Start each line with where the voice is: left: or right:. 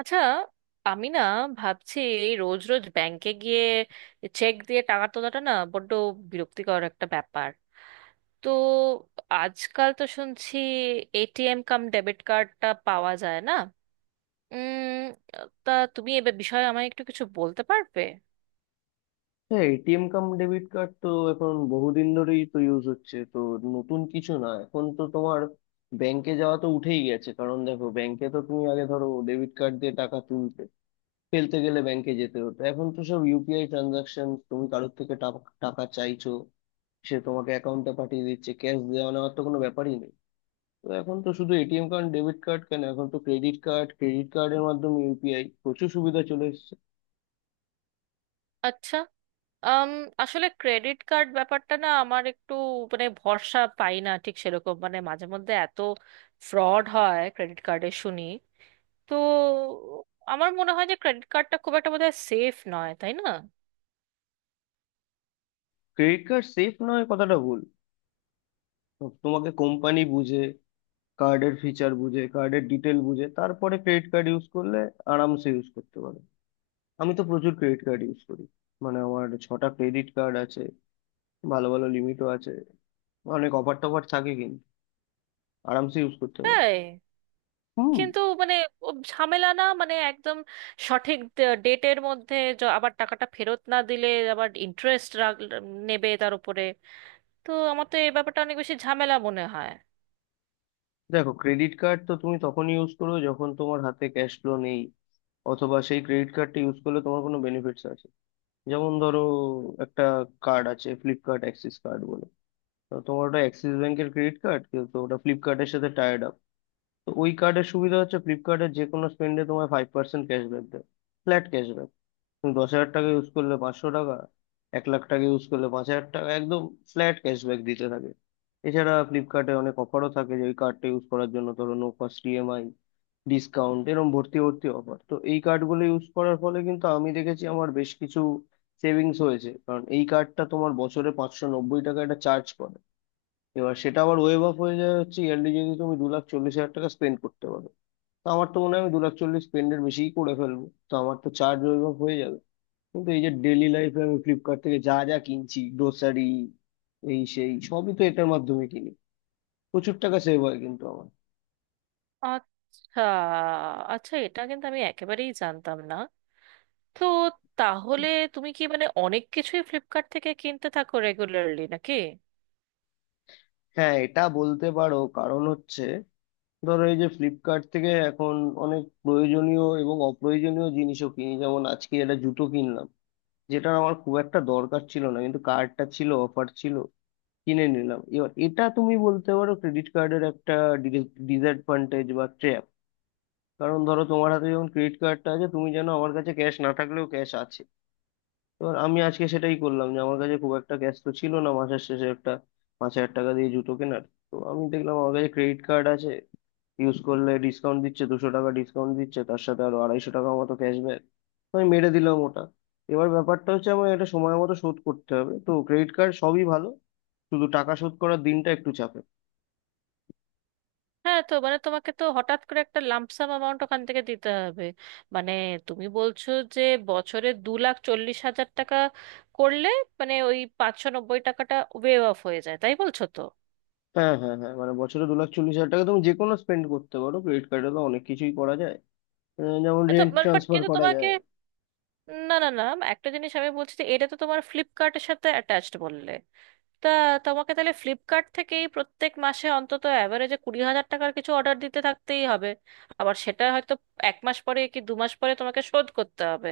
right: আচ্ছা, আমি না ভাবছি রোজ রোজ ব্যাংকে গিয়ে চেক দিয়ে টাকা তোলাটা না বড্ড বিরক্তিকর একটা ব্যাপার। তো আজকাল তো শুনছি এটিএম কাম ডেবিট কার্ডটা পাওয়া যায় না। উম তা তুমি এ বিষয়ে আমায় একটু কিছু বলতে পারবে?
left: হ্যাঁ, এটিএম কাম ডেবিট কার্ড তো এখন বহুদিন ধরেই তো ইউজ হচ্ছে তো, নতুন কিছু না। এখন তো তোমার ব্যাংকে যাওয়া তো উঠেই গেছে, কারণ দেখো ব্যাংকে তো তুমি আগে ধরো ডেবিট কার্ড দিয়ে টাকা তুলতে ফেলতে গেলে ব্যাংকে যেতে হতো। এখন তো সব ইউপিআই ট্রানজাকশন, তুমি কারোর থেকে টাকা চাইছো, সে তোমাকে অ্যাকাউন্টে পাঠিয়ে দিচ্ছে, ক্যাশ দেওয়া নেওয়ার তো কোনো ব্যাপারই নেই। তো এখন তো শুধু এটিএম কার্ড ডেবিট কার্ড কেন, এখন তো ক্রেডিট কার্ড, ক্রেডিট কার্ডের মাধ্যমে ইউপিআই, প্রচুর সুবিধা চলে এসেছে।
right: আচ্ছা। আম, আসলে ক্রেডিট কার্ড ব্যাপারটা না আমার একটু মানে ভরসা পাই না ঠিক সেরকম, মানে মাঝে মধ্যে এত ফ্রড হয় ক্রেডিট কার্ডে শুনি। তো আমার মনে হয় যে ক্রেডিট কার্ডটা খুব একটা বোধহয় সেফ নয়, তাই না?
left: ক্রেডিট কার্ড সেফ নয় কথাটা ভুল। তো তোমাকে কোম্পানি বুঝে, কার্ডের ফিচার বুঝে, কার্ডের ডিটেল বুঝে, তারপরে ক্রেডিট কার্ড ইউজ করলে আরামসে ইউজ করতে পারো। আমি তো প্রচুর ক্রেডিট কার্ড ইউজ করি, মানে আমার ছটা ক্রেডিট কার্ড আছে, ভালো ভালো লিমিটও আছে, অনেক অফার টফার থাকে, কিন্তু আরামসে ইউজ করতে পারো।
right: তাই?
left: হুম।
right: কিন্তু মানে ও ঝামেলা না, মানে একদম সঠিক ডেটের মধ্যে আবার টাকাটা ফেরত না দিলে আবার ইন্টারেস্ট নেবে তার উপরে। তো আমার তো এই ব্যাপারটা অনেক বেশি ঝামেলা মনে হয়।
left: দেখো, ক্রেডিট কার্ড তো তুমি তখনই ইউজ করো যখন তোমার হাতে ক্যাশ ফ্লো নেই, অথবা সেই ক্রেডিট কার্ডটা ইউজ করলে তোমার কোনো বেনিফিটস আছে। যেমন ধরো, একটা কার্ড আছে ফ্লিপকার্ট অ্যাক্সিস কার্ড বলে, তো তোমার ওটা অ্যাক্সিস ব্যাংকের ক্রেডিট কার্ড, কিন্তু ওটা ফ্লিপকার্টের সাথে টাইড আপ। তো ওই কার্ডের সুবিধা হচ্ছে ফ্লিপকার্টের যে কোনো স্পেন্ডে তোমায় 5% ক্যাশব্যাক দেয়, ফ্ল্যাট ক্যাশব্যাক। তুমি 10,000 টাকা ইউজ করলে 500 টাকা, 1,00,000 টাকা ইউজ করলে 5,000 টাকা, একদম ফ্ল্যাট ক্যাশব্যাক দিতে থাকে। এছাড়া ফ্লিপকার্টে অনেক অফারও থাকে যে ওই কার্ডটা ইউজ করার জন্য, ধরো নো কস্ট ইএমআই, ডিসকাউন্ট, এরকম ভর্তি ভর্তি অফার। তো এই কার্ডগুলো ইউজ করার ফলে কিন্তু আমি দেখেছি আমার বেশ কিছু সেভিংস হয়েছে, কারণ এই কার্ডটা তোমার বছরে 590 টাকা একটা চার্জ করে। এবার সেটা আবার ওয়েভ অফ হয়ে যায়, হচ্ছে ইয়ারলি যদি তুমি 2,40,000 টাকা স্পেন্ড করতে পারো। তো আমার তো মনে হয় আমি 2,40,000 স্পেন্ডের বেশিই করে ফেলবো, তো আমার তো চার্জ ওয়েভ অফ হয়ে যাবে। কিন্তু এই যে ডেলি লাইফে আমি ফ্লিপকার্ট থেকে যা যা কিনছি, গ্রোসারি এই সেই সবই তো এটার মাধ্যমে কিনি, প্রচুর টাকা সেভ হয় কিন্তু আমার।
right: আচ্ছা, আচ্ছা, এটা কিন্তু আমি একেবারেই জানতাম না। তো তাহলে তুমি কি মানে অনেক কিছুই ফ্লিপকার্ট থেকে কিনতে থাকো রেগুলারলি নাকি?
left: হ্যাঁ, এটা বলতে পারো। কারণ হচ্ছে, ধরো এই যে ফ্লিপকার্ট থেকে এখন অনেক প্রয়োজনীয় এবং অপ্রয়োজনীয় জিনিসও কিনি, যেমন আজকে একটা জুতো কিনলাম যেটা আমার খুব একটা দরকার ছিল না, কিন্তু কার্ডটা ছিল, অফার ছিল, কিনে নিলাম। এবার এটা তুমি বলতে পারো ক্রেডিট কার্ডের একটা ডিসঅ্যাডভান্টেজ বা ট্র্যাপ, কারণ ধরো তোমার হাতে যখন ক্রেডিট কার্ডটা আছে তুমি জানো আমার কাছে ক্যাশ না থাকলেও ক্যাশ আছে। এবার আমি আজকে সেটাই করলাম, যে আমার কাছে খুব একটা ক্যাশ তো ছিল না মাসের শেষে একটা 5,000 টাকা দিয়ে জুতো কেনার। তো আমি দেখলাম আমার কাছে ক্রেডিট কার্ড আছে, ইউজ করলে ডিসকাউন্ট দিচ্ছে, 200 টাকা ডিসকাউন্ট দিচ্ছে, তার সাথে আরো 250 টাকা মতো ক্যাশব্যাক, আমি মেরে দিলাম ওটা। এবার ব্যাপারটা হচ্ছে আমার এটা সময় মতো শোধ করতে হবে। তো ক্রেডিট কার্ড সবই ভালো, শুধু টাকা শোধ করার দিনটা একটু চাপের।
right: হ্যাঁ, তো মানে তোমাকে তো হঠাৎ করে একটা লাম্পসাম অ্যামাউন্ট ওখান থেকে দিতে হবে। মানে তুমি বলছো যে বছরে 2,40,000 টাকা করলে মানে ওই 590 টাকাটা ওয়েভ অফ হয়ে যায়, তাই বলছো তো?
left: হ্যাঁ হ্যাঁ হ্যাঁ, মানে বছরে 2,40,000 টাকা তুমি যে কোনো স্পেন্ড করতে পারো, ক্রেডিট কার্ডে তো অনেক কিছুই করা যায়। যেমন
right: তো
left: রেন্ট
right: বাট
left: ট্রান্সফার
right: কিন্তু
left: করা
right: তোমাকে,
left: যায়।
right: না না না, একটা জিনিস আমি বলছি যে এটা তো তোমার ফ্লিপকার্টের সাথে অ্যাটাচড বললে। তা তোমাকে তাহলে ফ্লিপকার্ট থেকেই প্রত্যেক মাসে অন্তত অ্যাভারেজে 20,000 টাকার কিছু অর্ডার দিতে থাকতেই হবে। আবার সেটা হয়তো এক মাস পরে কি দু মাস পরে তোমাকে শোধ করতে হবে।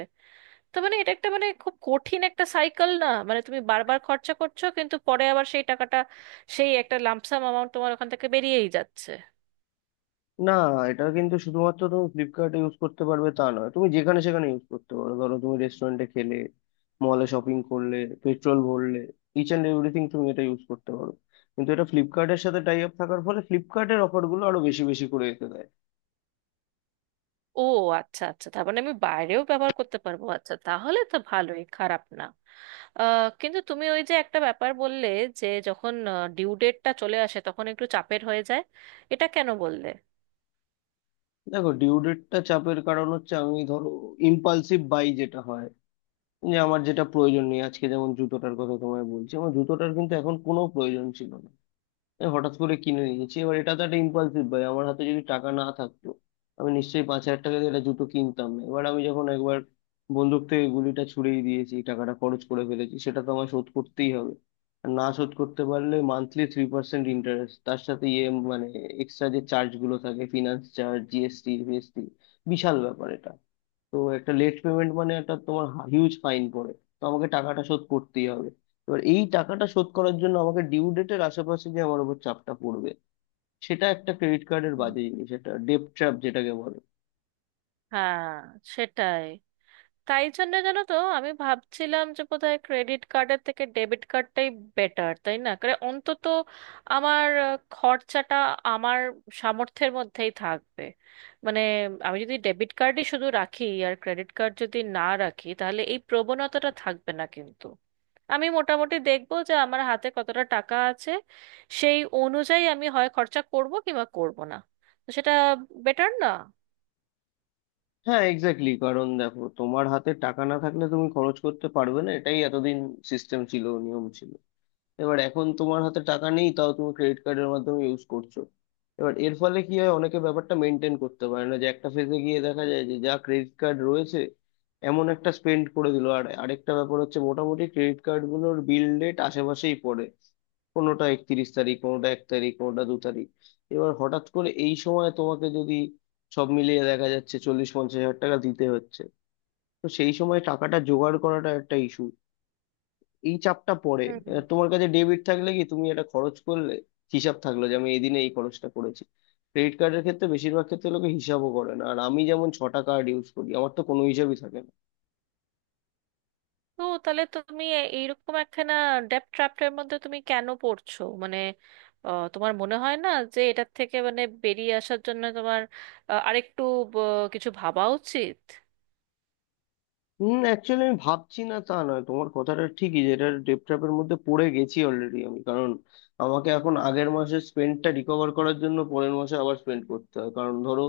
right: তো মানে এটা একটা মানে খুব কঠিন একটা সাইকেল, না মানে তুমি বারবার খরচা করছো কিন্তু পরে আবার সেই টাকাটা, সেই একটা লামসাম অ্যামাউন্ট তোমার ওখান থেকে বেরিয়েই যাচ্ছে।
left: না, এটা কিন্তু শুধুমাত্র তুমি ফ্লিপকার্টে ইউজ করতে পারবে তা নয়, তুমি যেখানে সেখানে ইউজ করতে পারো। ধরো তুমি রেস্টুরেন্টে খেলে, মলে শপিং করলে, পেট্রোল ভরলে, ইচ অ্যান্ড এভরিথিং তুমি এটা ইউজ করতে পারো। কিন্তু এটা ফ্লিপকার্টের সাথে টাই আপ থাকার ফলে ফ্লিপকার্টের অফারগুলো আরো বেশি বেশি করে এতে দেয়।
right: ও, আচ্ছা আচ্ছা, তার মানে আমি বাইরেও ব্যবহার করতে পারবো। আচ্ছা তাহলে তো ভালোই, খারাপ না। কিন্তু তুমি ওই যে একটা ব্যাপার বললে যে যখন ডিউ ডেটটা চলে আসে তখন একটু চাপের হয়ে যায়, এটা কেন বললে?
left: দেখো, ডিউ ডেটটা চাপের, কারণ হচ্ছে আমি ধরো ইম্পালসিভ বাই যেটা হয়, যে আমার যেটা প্রয়োজন নেই, আজকে যেমন জুতোটার কথা তোমায় বলছি, আমার জুতোটার কিন্তু এখন কোনো প্রয়োজন ছিল না, আমি হঠাৎ করে কিনে নিয়েছি। এবার এটা তো একটা ইম্পালসিভ বাই, আমার হাতে যদি টাকা না থাকতো আমি নিশ্চয়ই 5,000 টাকা দিয়ে একটা জুতো কিনতাম না। এবার আমি যখন একবার বন্দুক থেকে গুলিটা ছুড়েই দিয়েছি, টাকাটা খরচ করে ফেলেছি, সেটা তো আমায় শোধ করতেই হবে। আর না শোধ করতে পারলে মান্থলি 3% ইন্টারেস্ট, তার সাথে ইয়ে মানে এক্সট্রা যে চার্জ গুলো থাকে, ফিনান্স চার্জ, জিএসটি, ফিএসটি, বিশাল ব্যাপার এটা। তো একটা লেট পেমেন্ট মানে একটা তোমার হিউজ ফাইন পড়ে, তো আমাকে টাকাটা শোধ করতেই হবে। এবার এই টাকাটা শোধ করার জন্য আমাকে ডিউ ডেটের আশেপাশে যে আমার উপর চাপটা পড়বে, সেটা একটা ক্রেডিট কার্ডের
right: হুম।
left: বাজে জিনিস, একটা ডেট ট্র্যাপ যেটাকে বলে।
right: হ্যাঁ, সেটাই। তাই জন্য জানো তো আমি ভাবছিলাম যে বোধহয় ক্রেডিট কার্ডের থেকে ডেবিট কার্ডটাই বেটার, তাই না? করে অন্তত আমার খরচাটা আমার সামর্থ্যের মধ্যেই থাকবে। মানে আমি যদি ডেবিট কার্ডই শুধু রাখি আর ক্রেডিট কার্ড যদি না রাখি তাহলে এই প্রবণতাটা থাকবে না কিন্তু। আমি মোটামুটি দেখবো যে আমার হাতে কতটা টাকা আছে, সেই অনুযায়ী আমি হয় খরচা করব কিংবা করব না। তো সেটা বেটার না?
left: হ্যাঁ এক্স্যাক্টলি। কারণ দেখো, তোমার হাতে টাকা না থাকলে তুমি খরচ করতে পারবে না, এটাই এতদিন সিস্টেম ছিল, নিয়ম ছিল। এবার এখন তোমার হাতে টাকা নেই, তাও তুমি ক্রেডিট কার্ডের মাধ্যমে ইউজ করছো। এবার এর ফলে কি হয়, অনেকে ব্যাপারটা মেনটেন করতে পারে না, যে একটা ফেজে গিয়ে দেখা যায় যে যা ক্রেডিট কার্ড রয়েছে এমন একটা স্পেন্ড করে দিল। আর আরেকটা ব্যাপার হচ্ছে, মোটামুটি ক্রেডিট কার্ডগুলোর বিল ডেট আশেপাশেই পড়ে, কোনোটা 31 তারিখ, কোনোটা এক তারিখ, কোনোটা দু তারিখ। এবার হঠাৎ করে এই সময় তোমাকে যদি সব মিলিয়ে দেখা যাচ্ছে 40-50 হাজার টাকা দিতে হচ্ছে, তো সেই সময় টাকাটা জোগাড় করাটা একটা ইস্যু, এই চাপটা পড়ে।
right: হুম।
left: তোমার কাছে ডেবিট থাকলে কি তুমি এটা খরচ করলে হিসাব থাকলো যে আমি এই দিনে এই খরচটা করেছি। ক্রেডিট কার্ডের ক্ষেত্রে বেশিরভাগ ক্ষেত্রে লোকে হিসাবও করে না, আর আমি যেমন ছটা কার্ড ইউজ করি, আমার তো কোনো হিসাবই থাকে না।
right: ও, তাহলে তুমি এইরকম একখানা ডেপ ট্র্যাপের মধ্যে তুমি কেন পড়ছো? মানে তোমার মনে হয় না যে এটার থেকে মানে বেরিয়ে আসার জন্য তোমার আরেকটু ব- কিছু ভাবা উচিত?
left: হুম, অ্যাকচুয়ালি আমি ভাবছি না তা নয়, তোমার কথাটা ঠিকই যে এটার ডেপ ট্র্যাপের মধ্যে পড়ে গেছি অলরেডি আমি। কারণ আমাকে এখন আগের মাসের স্পেন্ডটা রিকভার করার জন্য পরের মাসে আবার স্পেন্ড করতে হয়। কারণ ধরো,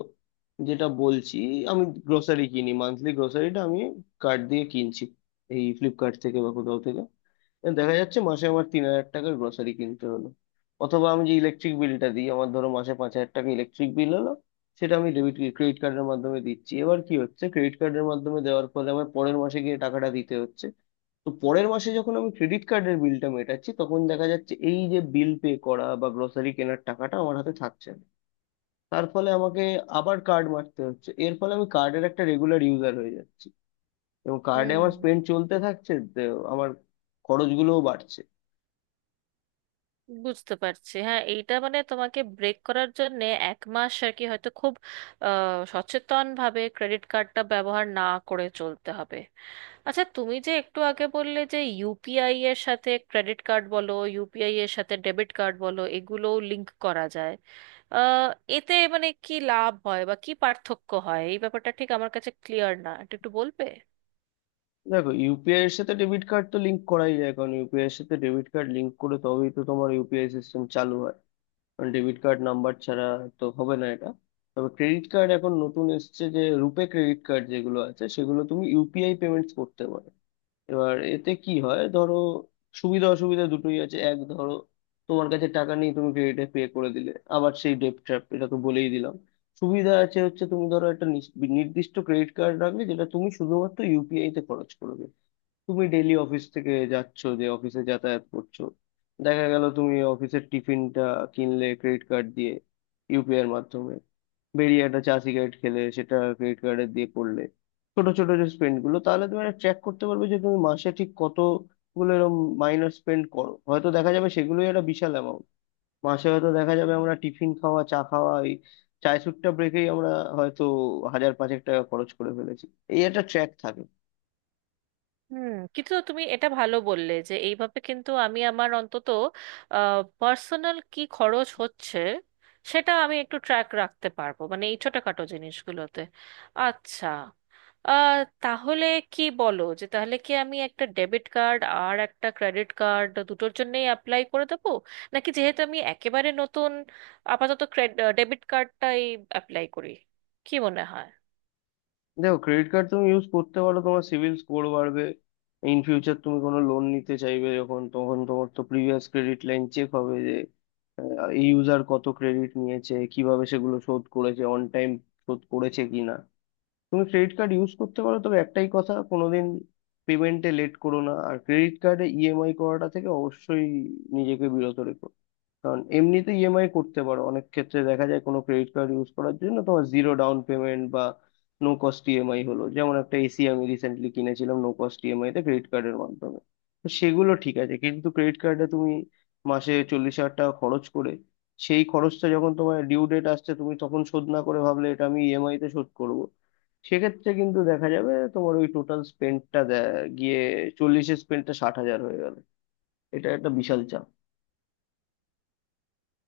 left: যেটা বলছি, আমি গ্রোসারি কিনি, মান্থলি গ্রোসারিটা আমি কার্ড দিয়ে কিনছি এই ফ্লিপকার্ট থেকে বা কোথাও থেকে। দেখা যাচ্ছে মাসে আমার 3,000 টাকার গ্রোসারি কিনতে হলো, অথবা আমি যে ইলেকট্রিক বিলটা দিই, আমার ধরো মাসে 5,000 টাকা ইলেকট্রিক বিল হলো, সেটা আমি ডেবিট ক্রেডিট কার্ডের মাধ্যমে দিচ্ছি। এবার কি হচ্ছে, ক্রেডিট কার্ডের মাধ্যমে দেওয়ার ফলে আমার পরের মাসে গিয়ে টাকাটা দিতে হচ্ছে। তো পরের মাসে যখন আমি ক্রেডিট কার্ডের বিলটা মেটাচ্ছি, তখন দেখা যাচ্ছে এই যে বিল পে করা বা গ্রোসারি কেনার টাকাটা আমার হাতে থাকছে না, তার ফলে আমাকে আবার কার্ড মারতে হচ্ছে। এর ফলে আমি কার্ডের একটা রেগুলার ইউজার হয়ে যাচ্ছি এবং কার্ডে আমার
right: হুম,
left: স্পেন্ড চলতে থাকছে, আমার খরচগুলোও বাড়ছে।
right: বুঝতে পারছি। হ্যাঁ, এইটা মানে তোমাকে ব্রেক করার জন্য এক মাস আর কি, হয়তো খুব সচেতন ভাবে ক্রেডিট কার্ডটা ব্যবহার না করে চলতে হবে। আচ্ছা, তুমি যে একটু আগে বললে যে ইউপিআই এর সাথে ক্রেডিট কার্ড বলো, ইউপিআই এর সাথে ডেবিট কার্ড বলো, এগুলোও লিংক করা যায়। আহ, এতে মানে কি লাভ হয় বা কি পার্থক্য হয় এই ব্যাপারটা ঠিক আমার কাছে ক্লিয়ার না, এটা একটু বলবে?
left: দেখো, ইউপিআই এর সাথে ডেবিট কার্ড তো লিংক করাই যায়, কারণ ইউপিআই এর সাথে ডেবিট কার্ড লিংক করে তবেই তো তোমার ইউপিআই সিস্টেম চালু হয়, কারণ ডেবিট কার্ড নাম্বার ছাড়া তো হবে না এটা। তবে ক্রেডিট কার্ড এখন নতুন এসছে যে রুপে ক্রেডিট কার্ড যেগুলো আছে সেগুলো তুমি ইউপিআই পেমেন্টস করতে পারো। এবার এতে কি হয়, ধরো সুবিধা অসুবিধা দুটোই আছে। এক, ধরো তোমার কাছে টাকা নেই, তুমি ক্রেডিটে পে করে দিলে, আবার সেই ডেট ট্র্যাপ, এটা তো বলেই দিলাম। সুবিধা আছে হচ্ছে, তুমি ধরো একটা নির্দিষ্ট ক্রেডিট কার্ড রাখলে যেটা তুমি শুধুমাত্র ইউপিআই তে খরচ করবে। তুমি ডেইলি অফিস থেকে যাচ্ছ, যে অফিসে যাতায়াত করছো, দেখা গেল তুমি অফিসের টিফিনটা কিনলে ক্রেডিট কার্ড দিয়ে ইউপিআই এর মাধ্যমে, বেরিয়ে একটা চা সিগারেট খেলে সেটা ক্রেডিট কার্ডে দিয়ে করলে। ছোট ছোট যে স্পেন্ড গুলো, তাহলে তুমি একটা ট্র্যাক করতে পারবে যে তুমি মাসে ঠিক কতগুলো এরকম মাইনর স্পেন্ড করো। হয়তো দেখা যাবে সেগুলোই একটা বিশাল অ্যামাউন্ট। মাসে হয়তো দেখা যাবে আমরা টিফিন খাওয়া, চা খাওয়া, এই চায় সুট্টা ব্রেকেই আমরা হয়তো হাজার পাঁচেক টাকা খরচ করে ফেলেছি। এই একটা ট্র্যাক থাকে।
right: হুম, কিন্তু তুমি এটা ভালো বললে যে এইভাবে কিন্তু আমি আমার অন্তত পার্সোনাল কি খরচ হচ্ছে সেটা আমি একটু ট্র্যাক রাখতে পারবো, মানে এই ছোটখাটো জিনিসগুলোতে। আচ্ছা, আহ, তাহলে কি বলো, যে তাহলে কি আমি একটা ডেবিট কার্ড আর একটা ক্রেডিট কার্ড দুটোর জন্যই অ্যাপ্লাই করে দেবো, নাকি যেহেতু আমি একেবারে নতুন আপাতত ডেবিট কার্ডটাই অ্যাপ্লাই করি? কি মনে হয়?
left: দেখো, ক্রেডিট কার্ড তুমি ইউজ করতে পারো, তোমার সিভিল স্কোর বাড়বে। ইন ফিউচার তুমি কোনো লোন নিতে চাইবে যখন, তখন তোমার তো প্রিভিয়াস ক্রেডিট লাইন চেক হবে, যে এই ইউজার কত ক্রেডিট নিয়েছে, কিভাবে সেগুলো শোধ করেছে, অন টাইম শোধ করেছে কিনা। তুমি ক্রেডিট কার্ড ইউজ করতে পারো, তবে একটাই কথা, কোনোদিন পেমেন্টে লেট করো না, আর ক্রেডিট কার্ডে ইএমআই করাটা থেকে অবশ্যই নিজেকে বিরত রেখো। কারণ এমনিতে ইএমআই করতে পারো, অনেক ক্ষেত্রে দেখা যায় কোনো ক্রেডিট কার্ড ইউজ করার জন্য তোমার জিরো ডাউন পেমেন্ট বা নো কস্ট ইএমআই হলো, যেমন একটা এসি আমি রিসেন্টলি কিনেছিলাম নো কস্ট ইএমআই তে ক্রেডিট কার্ডের মাধ্যমে, তো সেগুলো ঠিক আছে। কিন্তু ক্রেডিট কার্ডে তুমি মাসে 40,000 টাকা খরচ করে সেই খরচটা যখন তোমার ডিউ ডেট আসছে তুমি তখন শোধ না করে ভাবলে এটা আমি ইএমআই তে শোধ করব, সেক্ষেত্রে কিন্তু দেখা যাবে তোমার ওই টোটাল স্পেন্ডটা গিয়ে চল্লিশের স্পেন্ডটা 60,000 হয়ে গেল। এটা একটা বিশাল চাপ।